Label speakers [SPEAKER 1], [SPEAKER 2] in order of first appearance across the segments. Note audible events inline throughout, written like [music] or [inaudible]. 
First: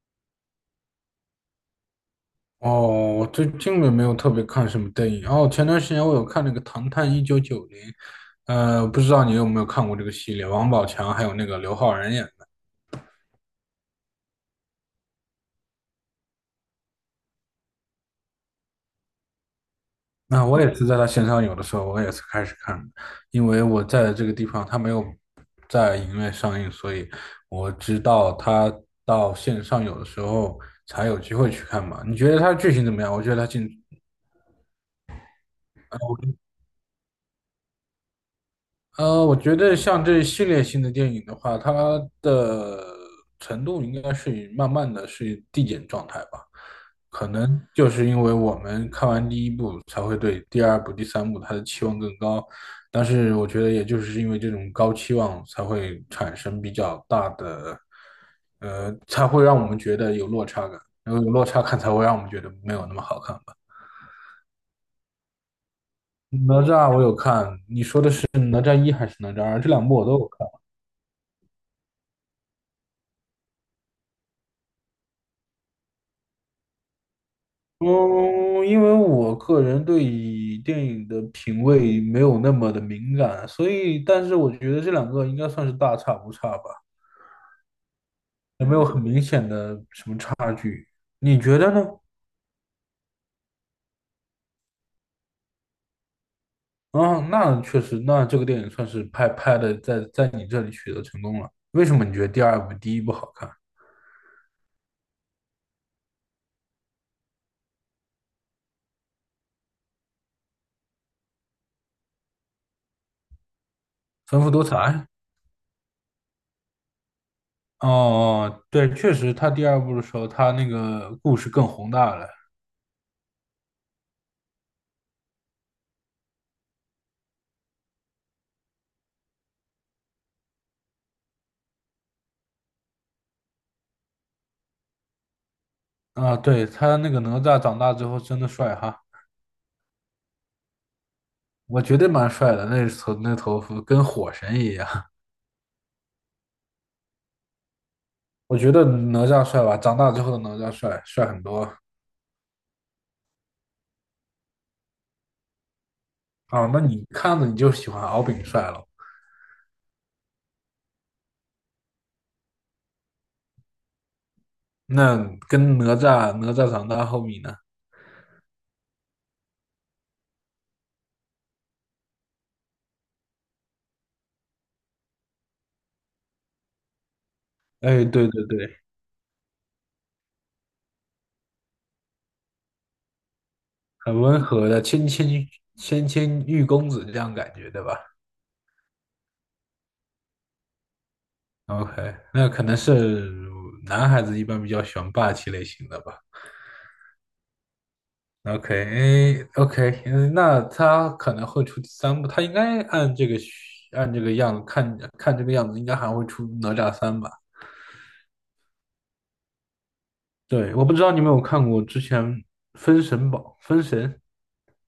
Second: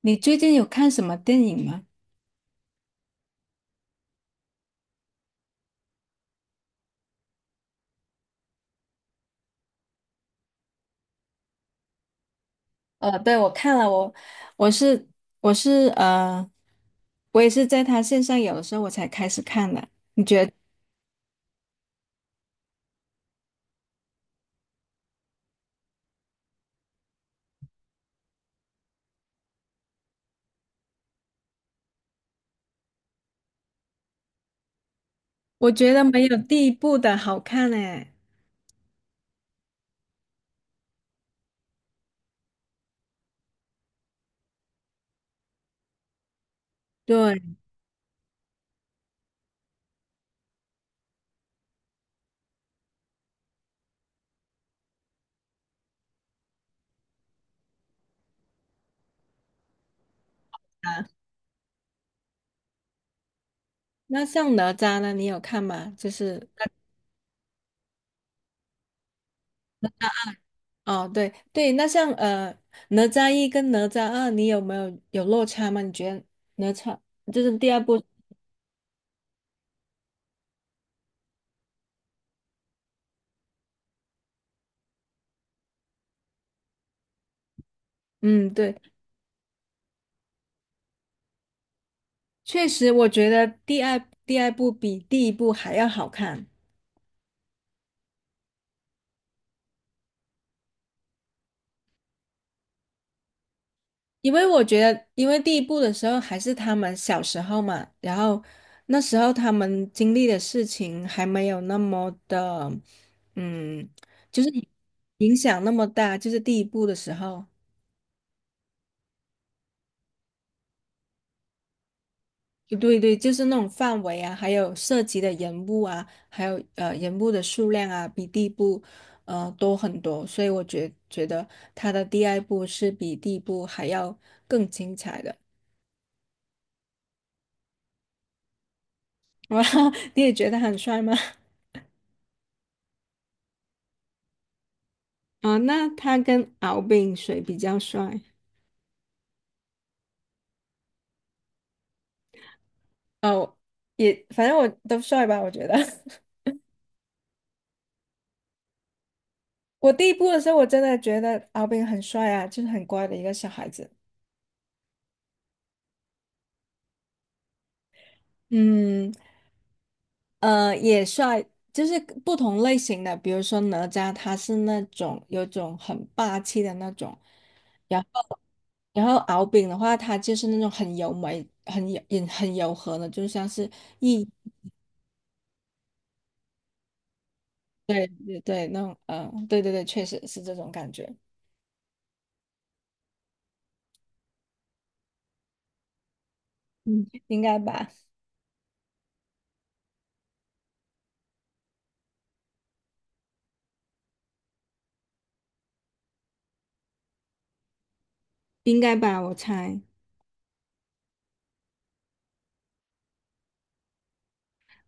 [SPEAKER 1] 你最近有看什么电影吗？
[SPEAKER 2] 哦，我最近也没有特别看什么电影。哦，前段时间我有看那个《唐探一九九零》，不知道你有没有看过这个系列，王宝强还有那个刘昊然演的。
[SPEAKER 1] 对，我看了，我是我是呃，我也是在他线上有的时候我才开始看的。你
[SPEAKER 2] 那
[SPEAKER 1] 觉得？
[SPEAKER 2] 我也是在他线上有的时候，我也是开始看的，因为我在这个地方他没有在影院上映，所以我知道他到线上有的时候才有机会去看嘛。你觉得他剧情怎么样？
[SPEAKER 1] 我觉得没有第一部的好看诶。
[SPEAKER 2] 我觉得像这系列性的电影的话，它的程度应该是慢慢的是递减状态吧。可
[SPEAKER 1] 对
[SPEAKER 2] 能就是因为我们看完第一部，才会对第二部、第三部它的期望更高。但是我觉得，也就是因为这种高期望，才会产生比较大的，才会让我们觉得有落差感，
[SPEAKER 1] 啊，
[SPEAKER 2] 然后有落差感才会让我们觉得没有那么好看吧。
[SPEAKER 1] 那像哪吒呢？你有看吗？就是
[SPEAKER 2] 哪吒我有看，你说的是哪吒一还是哪吒二？这两部我都有看。
[SPEAKER 1] 那哦，对对，那像哪吒一跟哪吒二，你有没有落差吗？你觉得哪吒就是第二部？
[SPEAKER 2] 嗯，因为我个人对于电影的品味没有那么的敏感，所以，但是我觉得这两个应该算是大差不差吧，
[SPEAKER 1] 嗯，
[SPEAKER 2] 也
[SPEAKER 1] 对，
[SPEAKER 2] 没有很明显的。你觉得呢？
[SPEAKER 1] 确实，我觉得第二部比第一部还要好看。
[SPEAKER 2] 啊，那确实，那这个电影算是拍的在你这里取得成功了。为什么你觉得第二部第一部好看？
[SPEAKER 1] 因为我觉得，因为第一部的时候还是他们小时候嘛，然后那时候他们经历的事情还没有那么的，嗯，
[SPEAKER 2] 丰
[SPEAKER 1] 就是
[SPEAKER 2] 富多彩？
[SPEAKER 1] 影响那么大，就是第一部的时候，
[SPEAKER 2] 哦哦，对，确实，他第二部的时候，他那个故事更宏大了。
[SPEAKER 1] 对对，就是那种范围啊，还有涉及的人物啊，还有人物的数量啊，比第一部多很多，所以我觉得他的第二部是比第一部还要更精彩的。
[SPEAKER 2] 啊，对，他那个哪吒长大之后真的帅哈。
[SPEAKER 1] [laughs] 哇，你也觉得他很帅吗？
[SPEAKER 2] 我觉得蛮帅的，那头发跟火神一样。[laughs]
[SPEAKER 1] 啊，那他跟敖丙谁比较帅？
[SPEAKER 2] 我觉得哪吒帅吧，长大之后的哪吒帅很多
[SPEAKER 1] 哦，也反正我都帅吧，我觉得。[laughs]
[SPEAKER 2] 啊。那你看着你就喜欢敖丙帅了，
[SPEAKER 1] 我第一部的时候，我真的觉得敖丙很帅啊，就是很乖的一个小孩子。
[SPEAKER 2] 那跟哪吒长大后面呢？
[SPEAKER 1] 嗯，也帅，就是不同类型的，比如说哪吒，他是那种有种很霸气的那种，然
[SPEAKER 2] 哎，对
[SPEAKER 1] 后
[SPEAKER 2] 对对，
[SPEAKER 1] 敖丙的话，他就是那种很柔美、很柔、也很柔和的，就像是
[SPEAKER 2] 很
[SPEAKER 1] 一，
[SPEAKER 2] 温和的谦谦玉公子这样感觉，对吧
[SPEAKER 1] 对对对，那种，嗯、对对对，确实是这种感觉，
[SPEAKER 2] ？OK，那可能是男孩子一般比较喜欢霸气类型的吧。
[SPEAKER 1] 嗯，应该吧。
[SPEAKER 2] OK，o k 嗯，那他可能会出第三部，他应该按这个样子看看这个样子，应该还会出哪吒三吧？
[SPEAKER 1] 应该吧，我猜。
[SPEAKER 2] 对，我不知道你有没有看过之前《封神》，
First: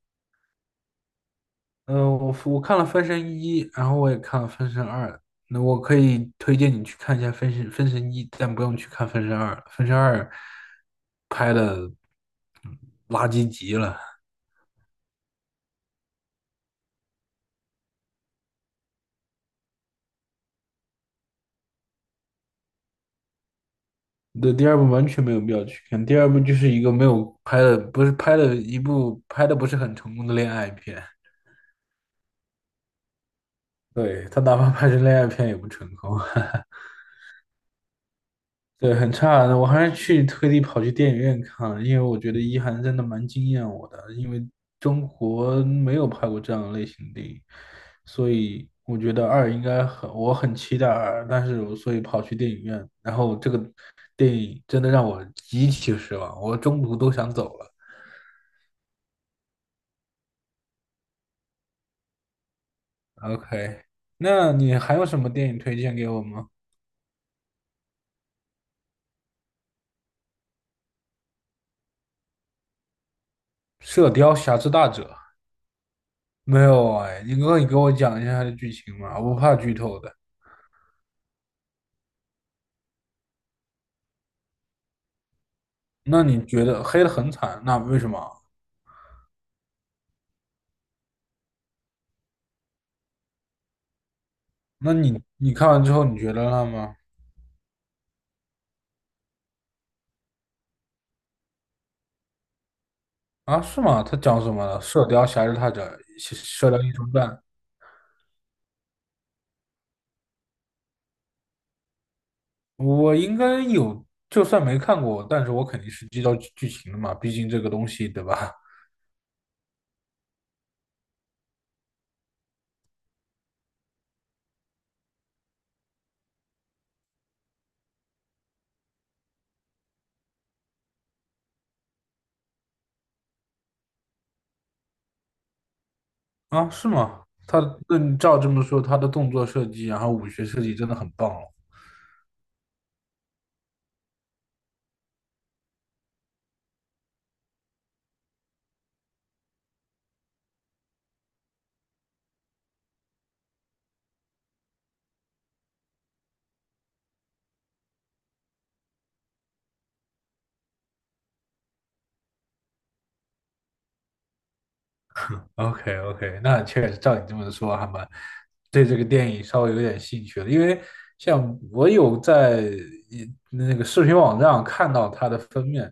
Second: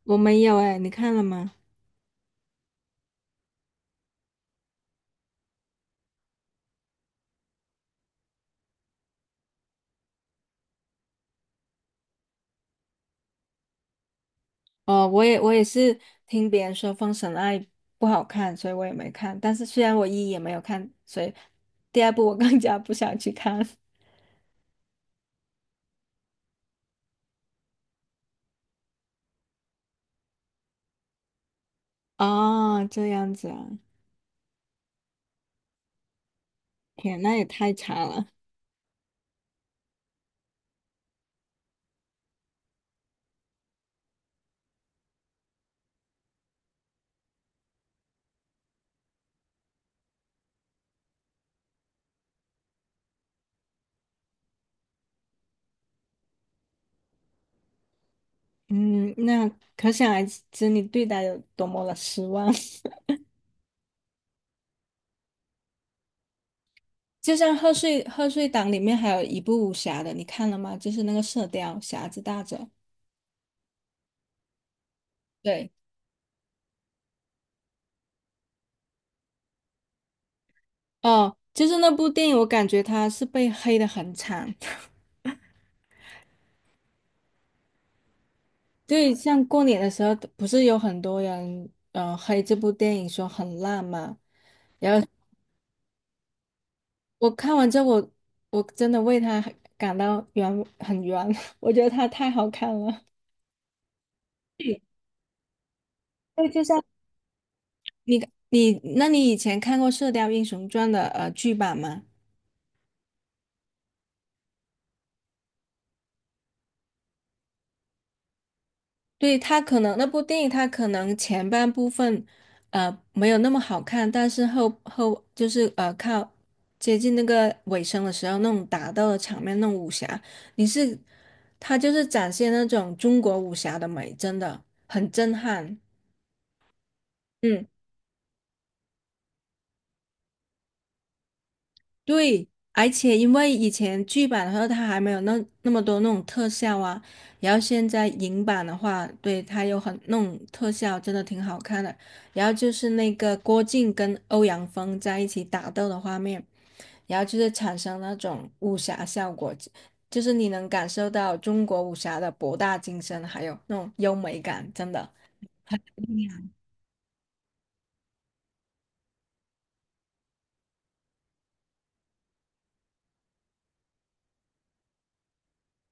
[SPEAKER 1] 我没有哎，你看了吗？
[SPEAKER 2] 嗯、我看了《封神一》，然后我也看了《封神二》，那我可以推荐你去看一下《封神一》，但不用去看《封神二》，《封神二》拍的垃圾极了。
[SPEAKER 1] 哦，我也是听别人说《封神二》不好看，所以我也没看。但是虽然我一也没有看，所以第二部我更加不想去看。[laughs]
[SPEAKER 2] 对，第二部完全没有必要去看。第二部就是一个没有拍的，不是拍的一部拍的不是很成功的恋爱片。
[SPEAKER 1] 哦，这样子啊，
[SPEAKER 2] 对，他哪怕拍成恋爱片也不成功，
[SPEAKER 1] 天，那也太差了。
[SPEAKER 2] [laughs] 对，很差。的，我还是去特地跑去电影院看了，因为我觉得一涵真的蛮惊艳我的，因为中国没有拍过这样的类型的电影，所以我觉得二应该很，我很期待二，但是我所以跑去电影院，然后这个电影真的让我极其失望，我中途都想走了。
[SPEAKER 1] 嗯，那可想而知你对他有多么的失望。[laughs]
[SPEAKER 2] OK，那你还有什么电影推荐给我吗？
[SPEAKER 1] 就像贺岁档里面还有一部武侠的，你看了吗？就是那个《射雕》，侠之大者。
[SPEAKER 2] 《射雕侠之大者》
[SPEAKER 1] 对。
[SPEAKER 2] 没有啊哎，你可以给我讲一下它的剧情嘛，我不怕剧透的。
[SPEAKER 1] 哦，就是那部电影，我感觉它是被黑的很惨。[laughs]
[SPEAKER 2] 那你觉得黑的很惨，那为什么啊？
[SPEAKER 1] 对，像过年的时候，不是有很多人黑这部电影说很烂嘛？
[SPEAKER 2] 那
[SPEAKER 1] 然后
[SPEAKER 2] 你看完之后你觉得了吗？
[SPEAKER 1] 我看完之后，我真的为他感到冤，很冤。[laughs] 我觉得他太好看了。
[SPEAKER 2] 啊，是吗？他讲什么了？
[SPEAKER 1] 对，
[SPEAKER 2] 《射雕侠之大者》
[SPEAKER 1] 就
[SPEAKER 2] 射《雕
[SPEAKER 1] 像
[SPEAKER 2] 英雄传》，
[SPEAKER 1] 你你，那你以前看过《射雕英雄传》的剧版吗？
[SPEAKER 2] 我应该有，就算没看过，但是我肯定是知道剧情的嘛，毕竟这个东西，对吧？
[SPEAKER 1] 对，他可能那部电影，他可能前半部分，没有那么好看，但是后后就是呃，靠接近那个尾声的时候，那种打斗的场面，那种武侠，你是，他就是展现那种中国武侠的美，真的很震撼。
[SPEAKER 2] 啊，是吗？
[SPEAKER 1] 嗯。
[SPEAKER 2] 那你照这么说，他的动作设计，然后武学设计真的很棒哦。
[SPEAKER 1] 对，而且因为以前剧版的时候，它还没有那么多那种特效啊，然后现在影版的话，对，它有很那种特效，真的挺好看的。然后就是那个郭靖跟欧阳锋在一起打斗的画面，然后就是产生那种武侠效果，就是你能感受到中国武侠的博大精深，还有那种优美感，真的。
[SPEAKER 2] OK OK，那确实照你这么说，还蛮对这个电影稍微有点兴趣了，因为像我有在那个视频网站上看到它的封面，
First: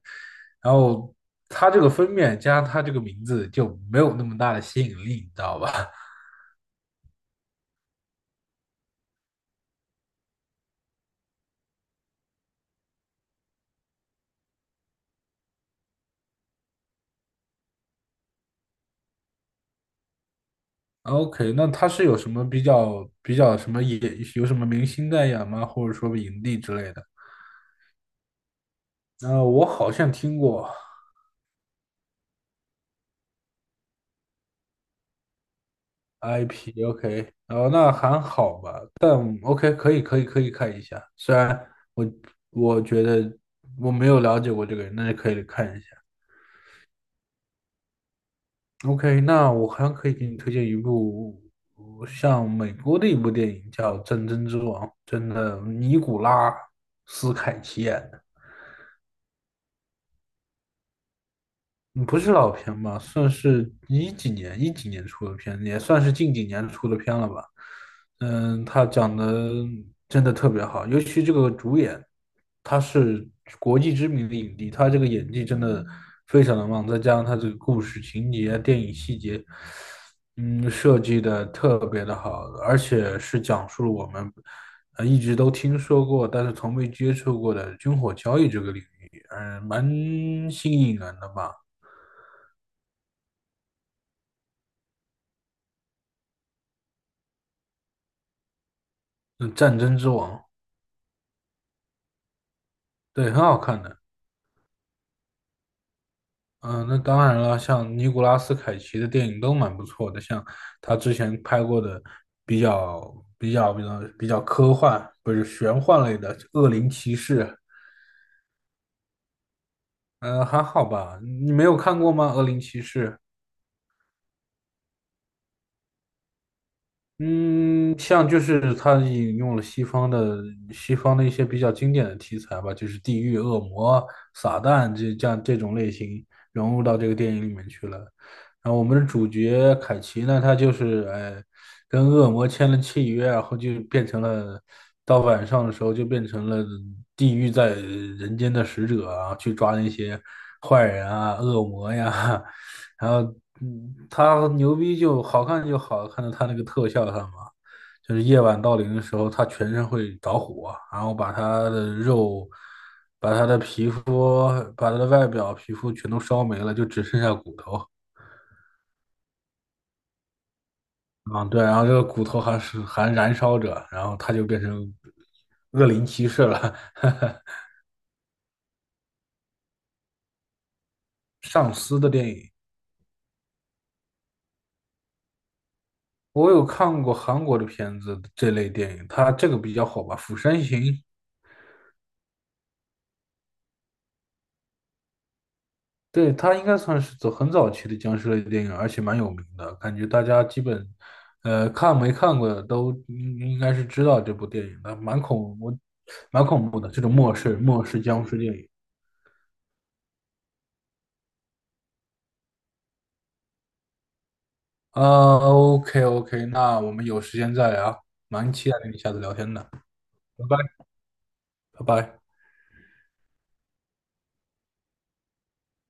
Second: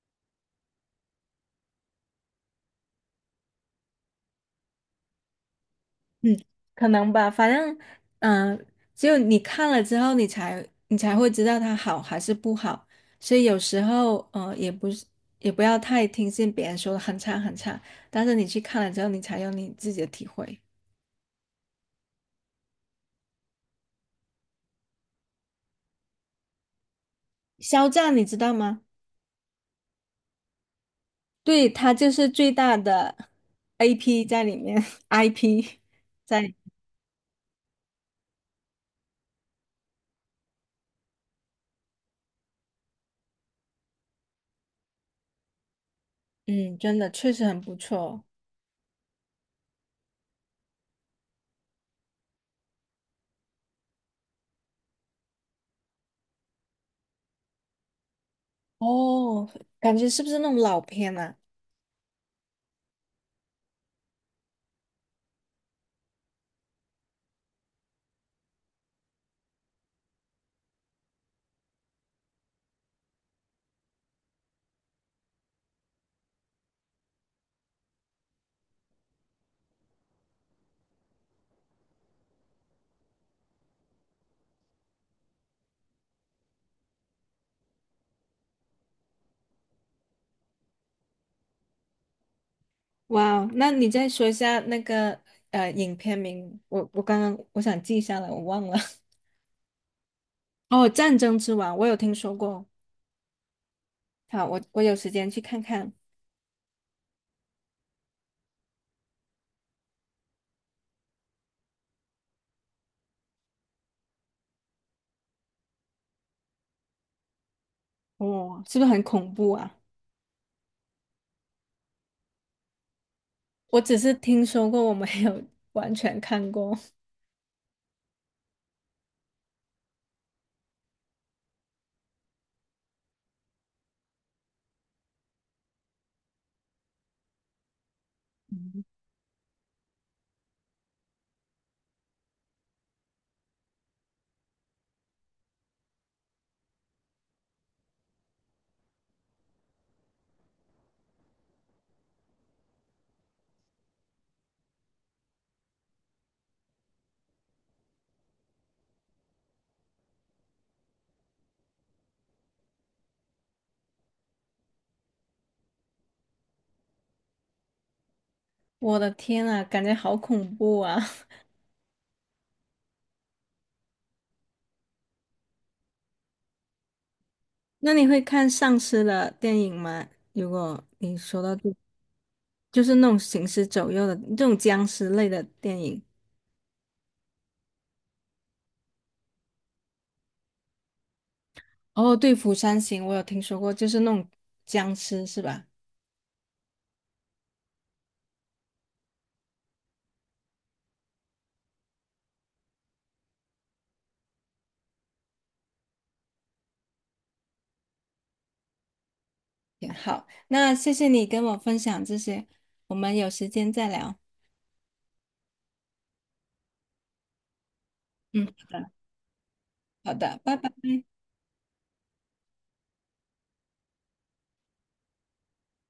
[SPEAKER 2] 然后它这个封面加上它这个名字就没有那么大的吸引力，你知道吧
[SPEAKER 1] 嗯，可能吧，反正，嗯、只有你看了之后，你才会知道它好还是不好。所以有时候，也不是也不要太听信别人说的很差很差，但是你去看了之后，你才有你自己的体会。
[SPEAKER 2] [laughs]？OK，那它是有什么比较什么有什么明星代言吗？或者说影帝之类的？
[SPEAKER 1] 肖战，你知道吗？
[SPEAKER 2] 我好像听过，
[SPEAKER 1] 对，他就是最大的 AP 在里面，IP [laughs] 在里，
[SPEAKER 2] IP，OK，然后那还好吧，但 OK，可以，可以，可以看一下。虽然我我觉得我没有了解过这个人，但是可以看一下。
[SPEAKER 1] 嗯，真的确实很不错
[SPEAKER 2] OK，那我还可以给你推荐一部像美国的一部电影，叫《战争之王》，真的，尼古拉斯凯奇演的。
[SPEAKER 1] 哦，哦感觉是不是那种老片啊？
[SPEAKER 2] 嗯不是老片吧，算是一几年出的片，也算是近几年出的片了吧。嗯，他讲的真的特别好，尤其这个主演，他是国际知名的影帝，他这个演技真的非常的棒，再加上他这个故事情节、电影细节，嗯，设计的特别的好，而且是讲述了我们一直都听说过，但是从未接触过的军火交易这个领域，嗯，蛮新颖人的吧。
[SPEAKER 1] 哇哦，那你再说一下那个影片名，我刚刚我想记下来，我忘了。[laughs]
[SPEAKER 2] 嗯，《战争之王》
[SPEAKER 1] 哦，《战争之王》，我有听说过。
[SPEAKER 2] 对，很好看的。
[SPEAKER 1] 好，我有时间去看看。
[SPEAKER 2] 嗯，那当然了，像尼古拉斯凯奇的电影都蛮不错的，像他之前拍过的比较科幻，不是玄幻类的《恶灵骑士》，
[SPEAKER 1] 哦，是不是很恐怖啊？
[SPEAKER 2] 还好吧？你没有看过吗？《恶灵骑士》
[SPEAKER 1] 我只是听说过，我没有完全看过。
[SPEAKER 2] 嗯，像就是他引用了西方的一些比较经典的题材吧，就是地狱、恶魔、撒旦这样这种类型融入到这个电影里面去了。然后我们的主角凯奇呢，他就是跟恶魔签了契约，然后就变成了到晚上的时候就变成了地狱在人间的使者啊，去抓那些坏人啊、恶魔呀。[laughs] 然后，他牛逼就好看在他那个特效上嘛，就是夜晚到临的时候，他全身会着火，然后把他的肉、把他的皮肤、把他的外表、皮肤全都烧没了，就只剩下骨头。
[SPEAKER 1] [laughs] 我的天啊，感觉好恐怖啊！
[SPEAKER 2] 嗯，对，然后这个骨头还燃烧着，然后他就变成恶灵骑士了。[laughs]
[SPEAKER 1] [laughs] 那你会看丧尸的电影吗？如果你说到这
[SPEAKER 2] 上司的电影，
[SPEAKER 1] 就是那种行尸走肉的这种僵尸类的电影。
[SPEAKER 2] 我有看过韩国的片子，这类电影，他这个比较火吧，《釜山行》
[SPEAKER 1] 哦，对，《釜山行》我有听说过，就是那种僵尸是吧？
[SPEAKER 2] 对，它应该算是走很早期的僵尸类电影，而且蛮有名的，感觉大家基本，看没看过的都应该是知道这部电影的，蛮恐怖的这种末世僵尸电影。
[SPEAKER 1] 挺好，那谢谢你跟我分享这些，我们有时间再聊。
[SPEAKER 2] 啊 o k OK，那我们有时间再聊，
[SPEAKER 1] 嗯，
[SPEAKER 2] 蛮期
[SPEAKER 1] 好
[SPEAKER 2] 待
[SPEAKER 1] 的，
[SPEAKER 2] 跟你下次聊天的，
[SPEAKER 1] 好的，拜
[SPEAKER 2] 拜
[SPEAKER 1] 拜。
[SPEAKER 2] 拜，拜拜。